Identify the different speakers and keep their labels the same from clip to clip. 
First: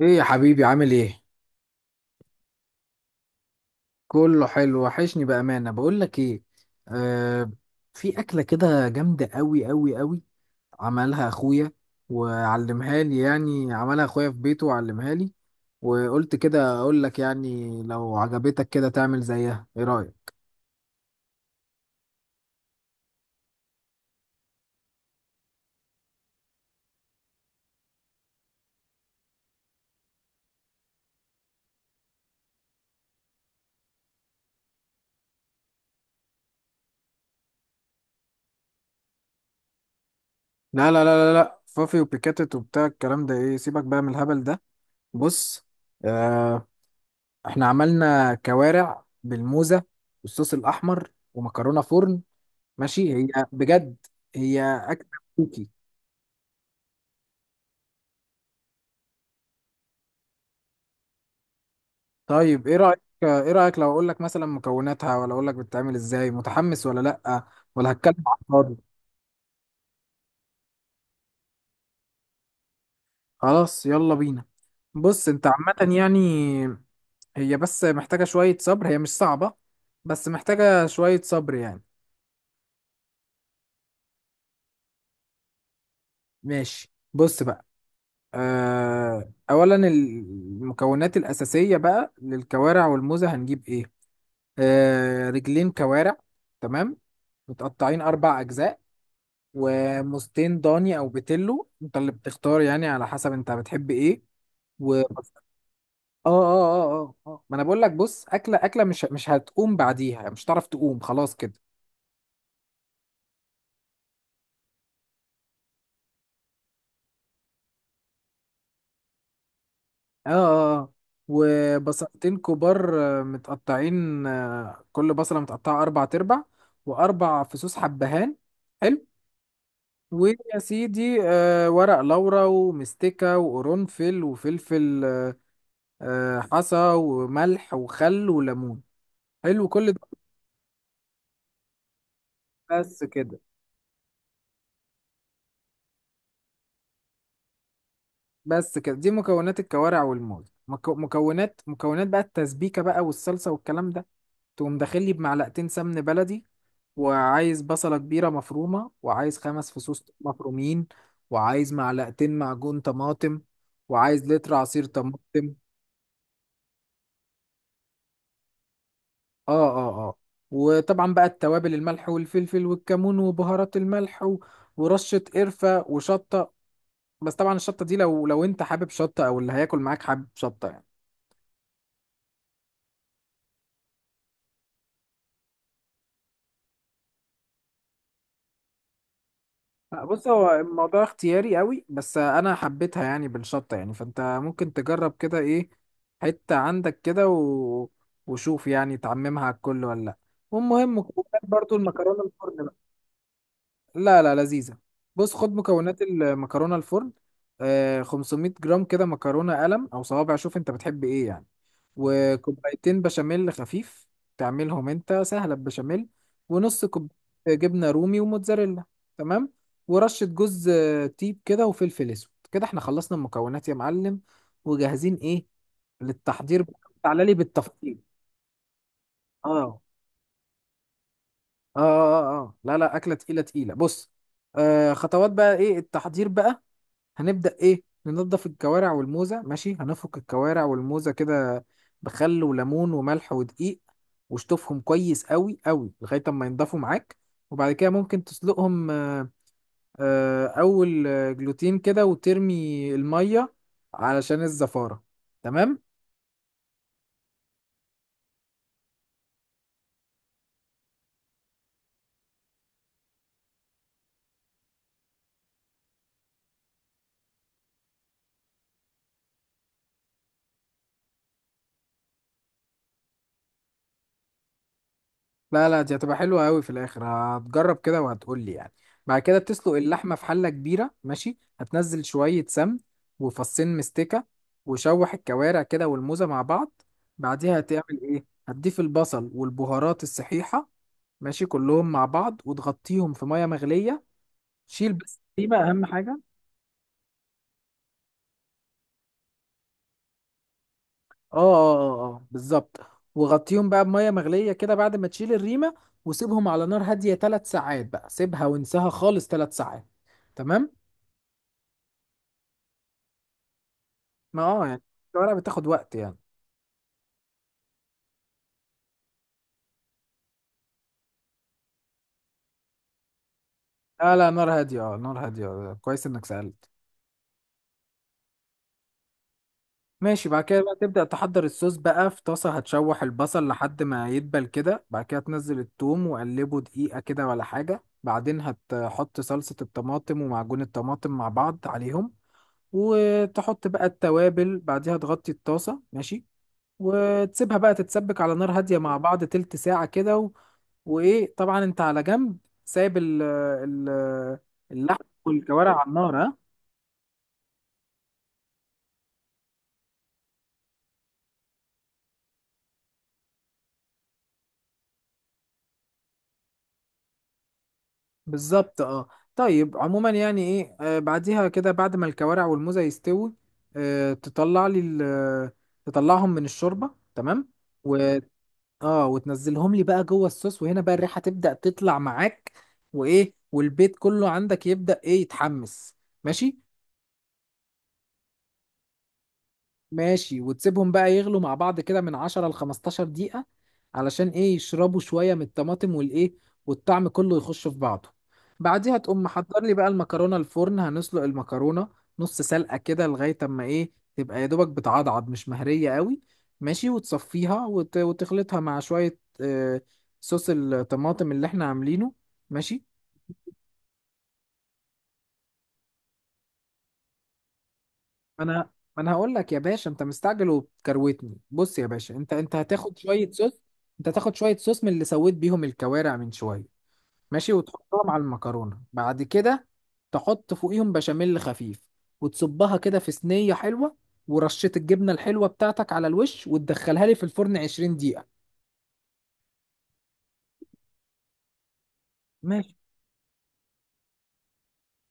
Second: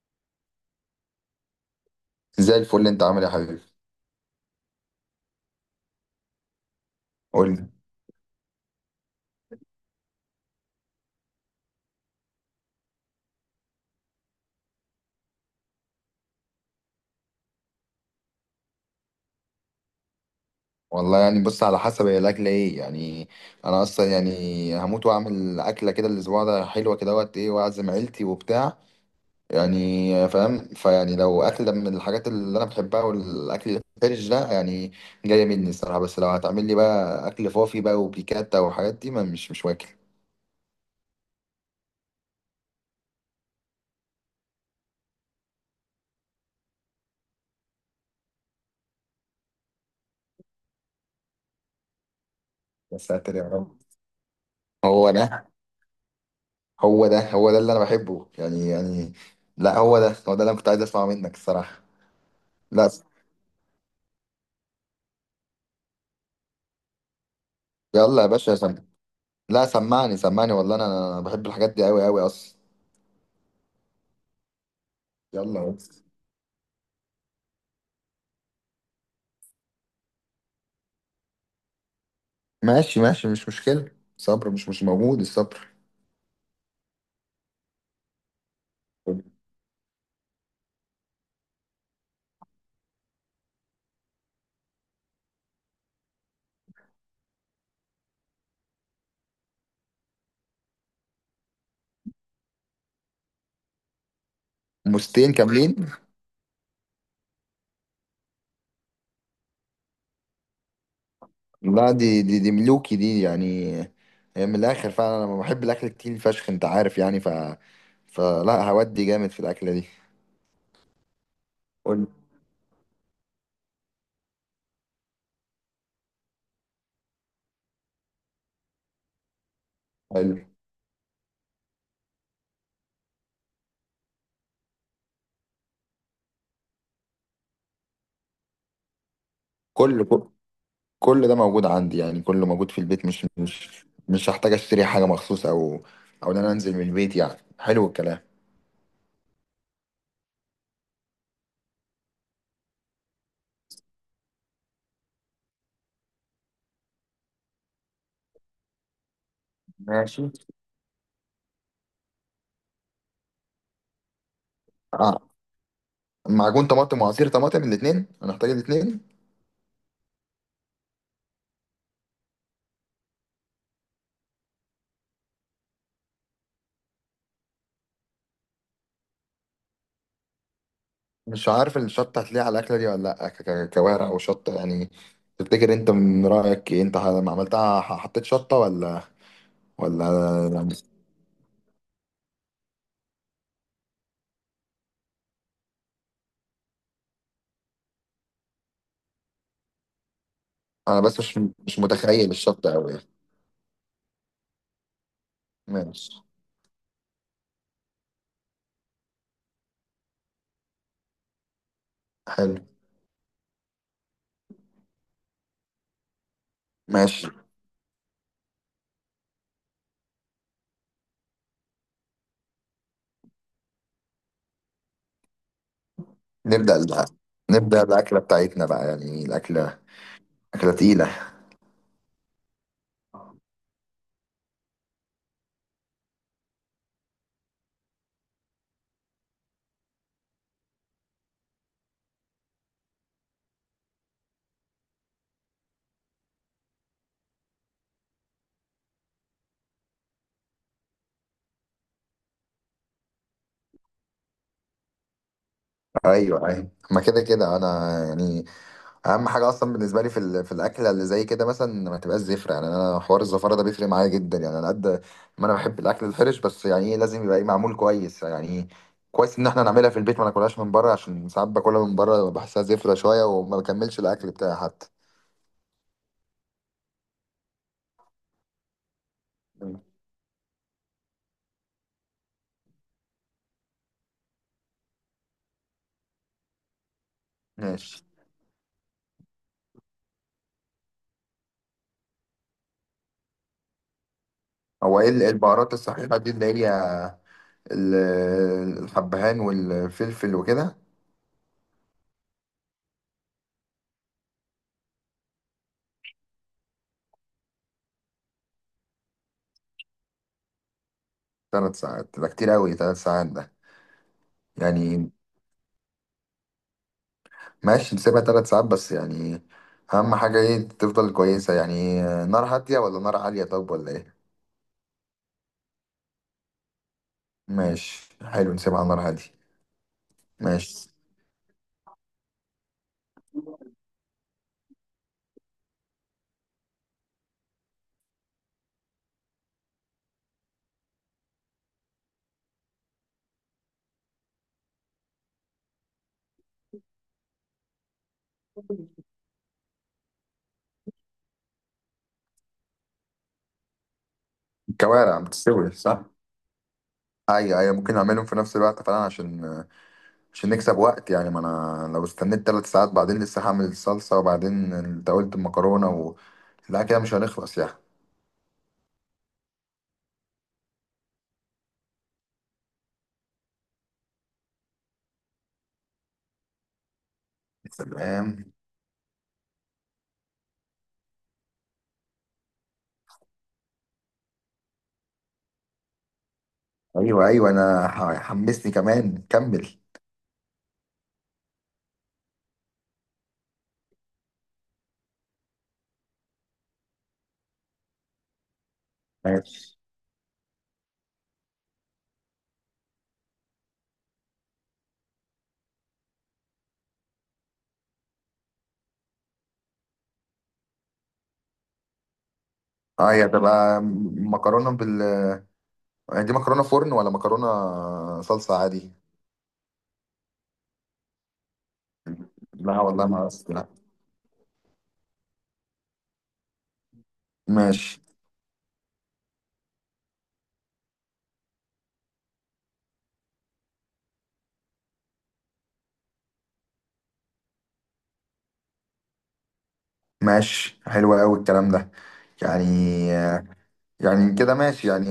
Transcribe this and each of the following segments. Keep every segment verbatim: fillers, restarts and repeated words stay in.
Speaker 1: ايه يا حبيبي؟ عامل ايه؟
Speaker 2: زي الفل اللي انت عامل ايه يا حبيبي.
Speaker 1: كله حلو، وحشني بامانه. بقول لك ايه،
Speaker 2: قول
Speaker 1: آه،
Speaker 2: لي.
Speaker 1: في اكله كده جامده قوي قوي قوي، عملها اخويا وعلمها لي. يعني عملها اخويا في بيته وعلمها لي، وقلت كده اقول لك، يعني لو عجبتك كده تعمل زيها. ايه رايك؟
Speaker 2: والله يعني، بص، على حسب هي الاكله ايه يعني. انا اصلا يعني هموت واعمل اكله كده الاسبوع ده، حلوه كده وقت ايه، واعزم عيلتي وبتاع. يعني فاهم، فيعني لو اكله من الحاجات اللي انا بحبها والاكل الفرش ده، يعني جايه مني الصراحه. بس لو هتعمل لي بقى اكل فوفي بقى وبيكاتا والحاجات دي، ما مش مش واكل.
Speaker 1: لا لا لا لا لا، فافي وبيكاتت وبتاع الكلام ده ايه؟ سيبك بقى من الهبل ده. بص، آه، احنا عملنا كوارع بالموزه والصوص الاحمر ومكرونه فرن.
Speaker 2: يا
Speaker 1: ماشي هي
Speaker 2: ساتر يا رب.
Speaker 1: بجد هي. اكتب
Speaker 2: هو ده
Speaker 1: كوكي.
Speaker 2: هو ده هو ده اللي انا بحبه يعني يعني لا، هو ده هو ده اللي انا كنت عايز اسمعه منك الصراحه.
Speaker 1: طيب ايه
Speaker 2: لا.
Speaker 1: رايك؟ ايه رايك لو اقول لك مثلا مكوناتها، ولا اقول لك بتتعمل ازاي؟ متحمس ولا لا؟ ولا هتكلم
Speaker 2: يلا يا
Speaker 1: على
Speaker 2: باشا.
Speaker 1: الفاضي؟
Speaker 2: لا، سمعني سمعني والله انا، أنا بحب الحاجات دي قوي قوي اصلا.
Speaker 1: خلاص يلا بينا. بص، انت
Speaker 2: يلا
Speaker 1: عامه
Speaker 2: بس.
Speaker 1: يعني هي بس محتاجه شويه صبر، هي مش صعبه، بس محتاجه شويه صبر يعني.
Speaker 2: ماشي ماشي، مش مشكلة. صبر، مش مش موجود الصبر.
Speaker 1: ماشي بص بقى، آه، اولا المكونات الاساسيه بقى للكوارع والموزه هنجيب ايه. آه، رجلين كوارع، تمام، متقطعين اربع اجزاء، وموزتين ضاني او بتلو، انت اللي بتختار يعني على حسب انت بتحب ايه. و اه
Speaker 2: مستين كاملين.
Speaker 1: اه اه اه اه ما انا بقول لك بص، اكله اكله مش مش هتقوم بعديها، مش هتعرف تقوم خلاص كده.
Speaker 2: لا، دي دي دي ملوكي دي يعني، هي من الاخر. فعلا انا بحب الاكل كتير فشخ، انت عارف يعني. ف فلا، هودي جامد في الاكلة دي.
Speaker 1: اه اه اه
Speaker 2: قول.
Speaker 1: وبصلتين كبار، آه، متقطعين، آه، كل بصله متقطعه اربع تربع، واربع فصوص حبهان. حلو.
Speaker 2: حلو.
Speaker 1: ويا سيدي، آه، ورق لورا ومستكة وقرنفل وفلفل. آه، حصى وملح وخل وليمون. حلو كل.
Speaker 2: كل كل كل ده موجود عندي يعني، كله موجود في
Speaker 1: بس
Speaker 2: البيت، مش
Speaker 1: كده.
Speaker 2: مش مش هحتاج اشتري حاجة مخصوص او او ان انا انزل من البيت. يعني حلو الكلام.
Speaker 1: بس كده دي مكونات الكوارع والموز. مكو... مكونات مكونات بقى التسبيكة بقى والصلصة والكلام ده. تقوم داخل لي بمعلقتين سمن بلدي، وعايز بصلة كبيرة مفرومة، وعايز خمس فصوص
Speaker 2: ماشي.
Speaker 1: مفرومين، وعايز معلقتين معجون طماطم، وعايز لتر عصير طماطم.
Speaker 2: معجون طماطم وعصير طماطم، الاثنين، هنحتاج الاثنين؟
Speaker 1: اه اه اه وطبعا بقى التوابل، الملح والفلفل والكمون وبهارات الملح و... ورشة قرفة وشطة. بس طبعا الشطة دي لو لو انت حابب شطة، او اللي هياكل معاك حابب شطة يعني.
Speaker 2: مش عارف الشطه هتلاقي على الاكله دي ولا لا، ك- ك- كوارع او شطه يعني؟ تفتكر انت من رايك إيه؟ انت لما عملتها ح- حطيت شطه ولا
Speaker 1: لا،
Speaker 2: ولا
Speaker 1: بص، هو
Speaker 2: يعني؟
Speaker 1: الموضوع اختياري قوي، بس انا حبيتها يعني بالشطه يعني، فانت ممكن تجرب كده ايه، حته عندك كده و... وشوف يعني تعممها على الكل ولا لا. والمهم
Speaker 2: انا بس مش
Speaker 1: مكونات برضو
Speaker 2: مش
Speaker 1: المكرونه
Speaker 2: متخيل
Speaker 1: الفرن
Speaker 2: الشطه
Speaker 1: بقى.
Speaker 2: قوي.
Speaker 1: لا لا لذيذه. بص خد مكونات
Speaker 2: ماشي
Speaker 1: المكرونه الفرن. آه، خمسمية جرام كده مكرونه قلم او صوابع، شوف انت بتحب ايه يعني.
Speaker 2: حلو.
Speaker 1: وكوبايتين بشاميل خفيف، تعملهم انت سهلة بشاميل. ونص كوب
Speaker 2: ماشي.
Speaker 1: جبنة رومي وموتزاريلا. تمام. ورشة جوز تيب كده وفلفل اسود كده. احنا خلصنا المكونات يا معلم، وجاهزين ايه للتحضير.
Speaker 2: نبدا ال-
Speaker 1: تعالى لي
Speaker 2: نبدا
Speaker 1: بالتفصيل.
Speaker 2: الاكله بتاعتنا بقى، يعني
Speaker 1: اه
Speaker 2: الاكله
Speaker 1: اه
Speaker 2: اكله تقيله.
Speaker 1: اه اه آه. لا لا، اكلة تقيلة تقيلة. بص، آه، خطوات بقى، ايه التحضير بقى. هنبدأ إيه، ننضف الكوارع والموزة. ماشي، هنفك الكوارع والموزة كده بخل وليمون وملح ودقيق، واشطفهم كويس قوي قوي لغاية ما ينضفوا معاك. وبعد كده ممكن تسلقهم، آه، آه، أول آه، جلوتين كده وترمي المية، علشان الزفارة. تمام.
Speaker 2: ايوه ايوه، ما كده كده انا يعني. اهم حاجه اصلا بالنسبه لي في ال- في الاكله اللي زي كده مثلا، ما تبقاش زفره. يعني انا حوار الزفاره ده بيفرق معايا جدا يعني، على قد ما انا بحب الاكل الحرش، بس يعني ايه، لازم يبقى ايه معمول كويس يعني إيه. كويس ان احنا نعملها في البيت ما ناكلهاش من بره، عشان ساعات باكلها من بره بحسها زفره شويه، وما بكملش الاكل بتاعي حتى.
Speaker 1: لا لا، دي هتبقى حلوة قوي في الاخر، هتجرب كده وهتقول لي يعني. بعد كده بتسلق
Speaker 2: مم.
Speaker 1: اللحمة في حلة كبيرة، ماشي هتنزل شوية سمن وفصين مستكة، وشوح الكوارع كده والموزة مع بعض. بعديها هتعمل
Speaker 2: ماشي.
Speaker 1: ايه؟ هتضيف البصل والبهارات الصحيحة، ماشي كلهم مع بعض وتغطيهم في مية مغلية. شيل
Speaker 2: هو ايه
Speaker 1: بس
Speaker 2: ال- إيه
Speaker 1: دي بقى
Speaker 2: البهارات
Speaker 1: اهم
Speaker 2: الصحيحه
Speaker 1: حاجة.
Speaker 2: دي اللي هي ال- الحبهان والفلفل وكده؟
Speaker 1: اه اه اه آه، بالظبط. وغطيهم بقى بمية مغلية كده بعد ما تشيل الريمة، وسيبهم على نار هادية ثلاث ساعات. بقى سيبها وانساها خالص، ثلاث ساعات، تمام.
Speaker 2: ثلاث ساعات ده كتير قوي، ثلاث ساعات ده
Speaker 1: ما اه يعني
Speaker 2: يعني.
Speaker 1: الورقة بتاخد وقت يعني.
Speaker 2: ماشي، نسيبها تلات ساعات بس يعني. أهم حاجة إيه، تفضل كويسة يعني، نار هادية ولا نار عالية، طب ولا
Speaker 1: لا
Speaker 2: إيه؟
Speaker 1: لا، نار هادية، اه نار هادية، آه، كويس انك سألت.
Speaker 2: ماشي حلو، نسيبها على نار هادية.
Speaker 1: ماشي، بعد كده بقى
Speaker 2: ماشي.
Speaker 1: تبدأ تحضر الصوص بقى. في طاسة هتشوح البصل لحد ما يدبل كده، بعد كده تنزل الثوم وقلبه دقيقة كده ولا حاجة، بعدين هتحط صلصة الطماطم ومعجون الطماطم مع بعض عليهم. وتحط بقى التوابل، بعديها تغطي الطاسة، ماشي، وتسيبها بقى تتسبك على نار هادية مع بعض تلت ساعة كده و... وإيه طبعا أنت على جنب، سايب ال... ال... اللحم
Speaker 2: الكوارع بتستوي
Speaker 1: والكوارع على
Speaker 2: صح؟
Speaker 1: النار ها.
Speaker 2: أيوة أيوة، ممكن أعملهم في نفس الوقت فعلا، عشان عشان نكسب وقت يعني. ما أنا لو استنيت تلات ساعات بعدين لسه هعمل الصلصة، وبعدين أنت قلت المكرونة و... لا كده مش هنخلص يعني.
Speaker 1: بالظبط اه. طيب عموما يعني ايه، آه، بعديها كده بعد ما الكوارع والموزة يستوي، آه، تطلع لي ال- تطلعهم من الشوربة، تمام، و
Speaker 2: تمام.
Speaker 1: اه وتنزلهم لي بقى جوه الصوص، وهنا بقى الريحة تبدأ تطلع معاك، وايه، والبيت كله عندك يبدأ ايه، يتحمس. ماشي.
Speaker 2: أيوة أيوة أنا ح- حمسني كمان، كمل.
Speaker 1: ماشي، وتسيبهم بقى يغلوا مع بعض كده من عشرة ل خمستاشر دقيقة، علشان ايه يشربوا شوية من الطماطم والايه، والطعم كله يخش في بعضه. بعديها تقوم محضر لي
Speaker 2: ماشي.
Speaker 1: بقى المكرونة الفرن. هنسلق المكرونة نص سلقة كده لغاية اما ايه، تبقى يا دوبك بتعضعض، مش مهرية قوي. ماشي، وتصفيها وت... وتخلطها مع شوية، آه، صوص الطماطم اللي احنا عاملينه. ماشي.
Speaker 2: أه هي هتبقى مكرونة بال، يعني دي مكرونه فرن ولا مكرونه
Speaker 1: ما
Speaker 2: صلصه
Speaker 1: انا
Speaker 2: عادي؟
Speaker 1: ما انا هقول لك يا باشا، انت مستعجل وبتكروتني. بص يا باشا، انت انت
Speaker 2: لا
Speaker 1: هتاخد
Speaker 2: والله ما
Speaker 1: شويه صوص،
Speaker 2: لا.
Speaker 1: انت هتاخد شويه صوص من اللي سويت بيهم الكوارع من شويه، ماشي،
Speaker 2: ماشي
Speaker 1: وتحطهم على المكرونه. بعد كده تحط فوقيهم بشاميل خفيف، وتصبها كده في صينيه حلوه، ورشه الجبنه الحلوه بتاعتك على الوش، وتدخلها لي في الفرن عشرين دقيقه.
Speaker 2: ماشي حلو قوي الكلام ده. يعني
Speaker 1: ماشي،
Speaker 2: يعني كده ماشي يعني.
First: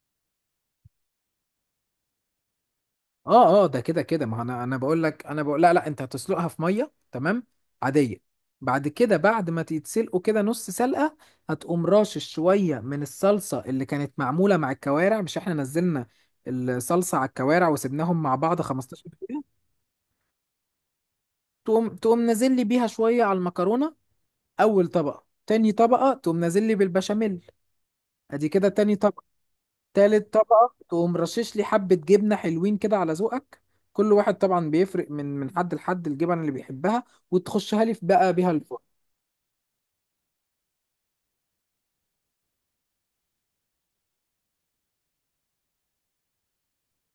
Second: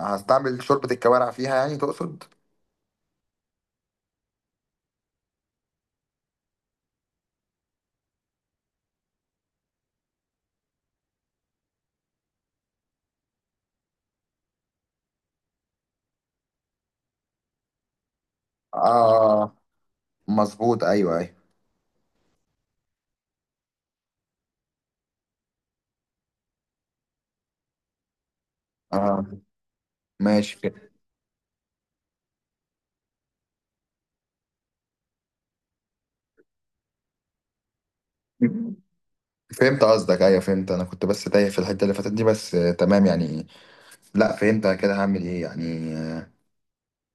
Speaker 2: هستعمل شوربه الكوارع فيها يعني، تقصد؟
Speaker 1: اه اه ده كده كده ما هو، انا انا بقول لك انا بقول، لا لا انت هتسلقها في ميه، تمام، عاديه. بعد كده بعد ما تتسلقوا كده نص سلقه، هتقوم راشش شويه من الصلصه اللي كانت معموله مع الكوارع. مش احنا نزلنا الصلصه على الكوارع وسبناهم مع بعض خمستاشر
Speaker 2: اه
Speaker 1: دقيقه؟
Speaker 2: مظبوط ايوه ايوه.
Speaker 1: تقوم تقوم نازل لي بيها شويه على المكرونه. اول طبقه، تاني طبقه تقوم نازل لي بالبشاميل، ادي كده تاني.
Speaker 2: اه
Speaker 1: تالت
Speaker 2: ماشي
Speaker 1: طبقة
Speaker 2: كده.
Speaker 1: تقوم رشش لي حبة جبنة حلوين كده على ذوقك. كل واحد طبعا بيفرق من من حد لحد، الجبن اللي بيحبها. وتخشها لي في بقى بيها الفرن.
Speaker 2: فهمت قصدك، ايوه فهمت. انا كنت بس تايه في الحته اللي فاتت دي بس، آه، تمام يعني. لا فهمت، أنا كده هعمل ايه يعني آه،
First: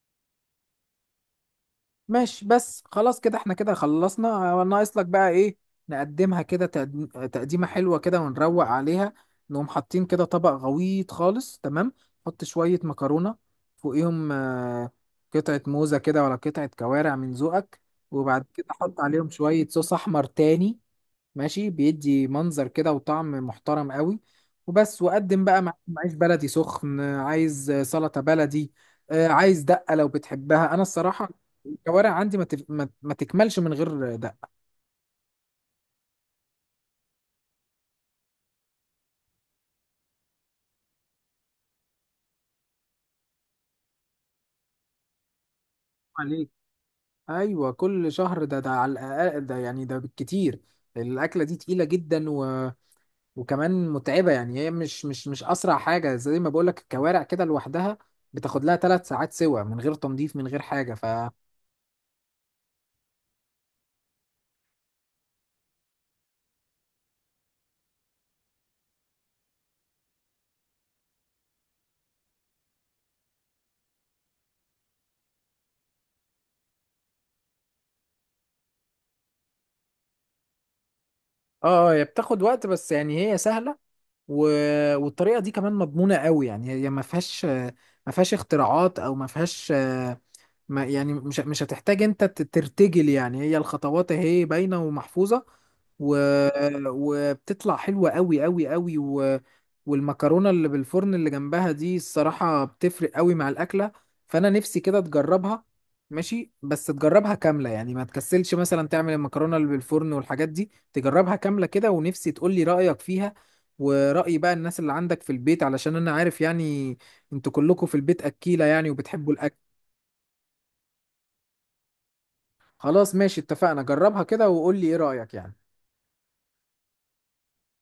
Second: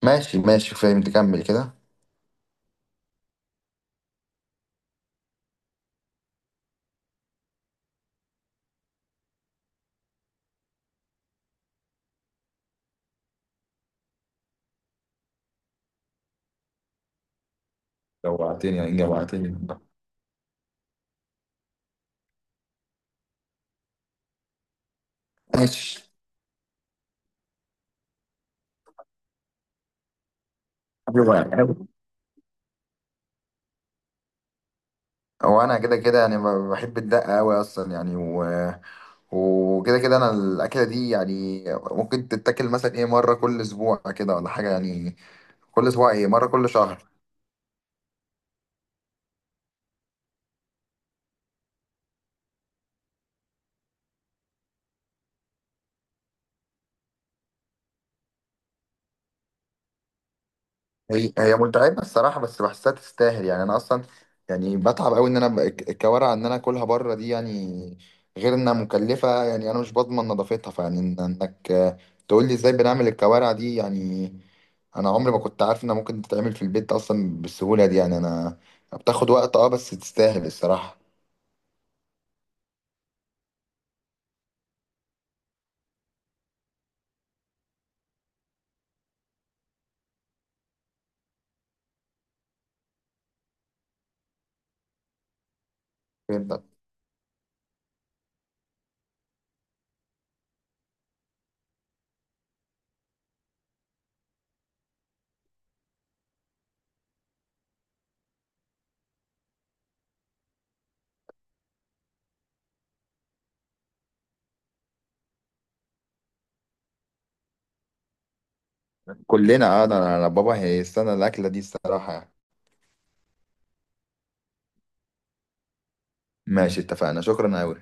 Speaker 2: ماشي ماشي فهمت، كمل كده.
Speaker 1: ماشي، بس خلاص كده احنا كده خلصنا، آه، ناقص لك بقى ايه، نقدمها كده تقديم- آه، تقديمة حلوة كده ونروق عليها. نقوم حاطين كده طبق غويط خالص، تمام، حط شوية مكرونة فوقيهم، آه، قطعة موزة كده ولا قطعة كوارع من ذوقك، وبعد كده
Speaker 2: جوعتني، يعني
Speaker 1: حط عليهم
Speaker 2: جوعتني
Speaker 1: شوية صوص
Speaker 2: والله.
Speaker 1: أحمر تاني. ماشي، بيدي منظر كده وطعم محترم قوي. وبس، وقدم بقى معاك
Speaker 2: ماشي.
Speaker 1: عيش بلدي سخن، عايز سلطة بلدي، آه، عايز دقة لو بتحبها. انا الصراحة
Speaker 2: أيوة.
Speaker 1: الكوارع عندي ما, تف... ما... ما تكملش من غير دقة.
Speaker 2: هو انا كده كده يعني ب- بحب الدقه قوي اصلا يعني، و... وكده كده انا الاكله دي يعني ممكن تتاكل مثلا ايه مره كل اسبوع كده ولا حاجه يعني، كل اسبوع ايه، مره
Speaker 1: عليك،
Speaker 2: كل شهر.
Speaker 1: ايوه كل شهر ده، ده على الاقل، ده يعني ده بالكتير، الاكلة دي تقيلة جدا و... وكمان متعبة، يعني هي مش مش مش اسرع حاجة زي ما بقولك. الكوارع كده لوحدها بتاخد لها ثلاث ساعات سوا، من غير تنظيف من غير حاجة، ف
Speaker 2: هي هي متعبة الصراحة، بس بحسها تستاهل يعني. أنا أصلا يعني بتعب أوي إن أنا ب- الك- الكوارع إن أنا آكلها بره دي يعني، غير إنها مكلفة. يعني أنا مش بضمن نظافتها، فيعني إن- إنك، آه، تقول لي إزاي بنعمل الكوارع دي يعني. أنا عمري ما كنت عارف إنها ممكن تتعمل في البيت أصلا بالسهولة دي يعني. أنا بتاخد وقت، أه بس تستاهل الصراحة.
Speaker 1: اه هي بتاخد وقت، بس يعني هي سهلة. و- والطريقه دي كمان مضمونه قوي، يعني هي ما فيهاش، ما فيهاش اختراعات او ما فيهاش، ما يعني مش مش هتحتاج انت ت- ترتجل. يعني هي الخطوات اهي باينة ومحفوظة و...
Speaker 2: فهمتك.
Speaker 1: وبتطلع حلوة قوي قوي قوي و... والمكرونة اللي بالفرن اللي جنبها دي الصراحة بتفرق قوي مع الأكلة، فأنا نفسي كده تجربها. ماشي بس تجربها كاملة، يعني ما تكسلش مثلا تعمل المكرونة اللي بالفرن والحاجات دي، تجربها كاملة كده، ونفسي تقولي رأيك فيها ورأي بقى الناس اللي عندك في البيت، علشان أنا عارف يعني انتوا كلكم في البيت أكيلة يعني وبتحبوا الأكل.
Speaker 2: كلنا أه أنا أنا بابا هيستنى الأكلة دي الصراحة يعني.
Speaker 1: خلاص ماشي اتفقنا، جربها كده وقول لي ايه رأيك يعني.
Speaker 2: ماشي اتفقنا، شكرا أوي.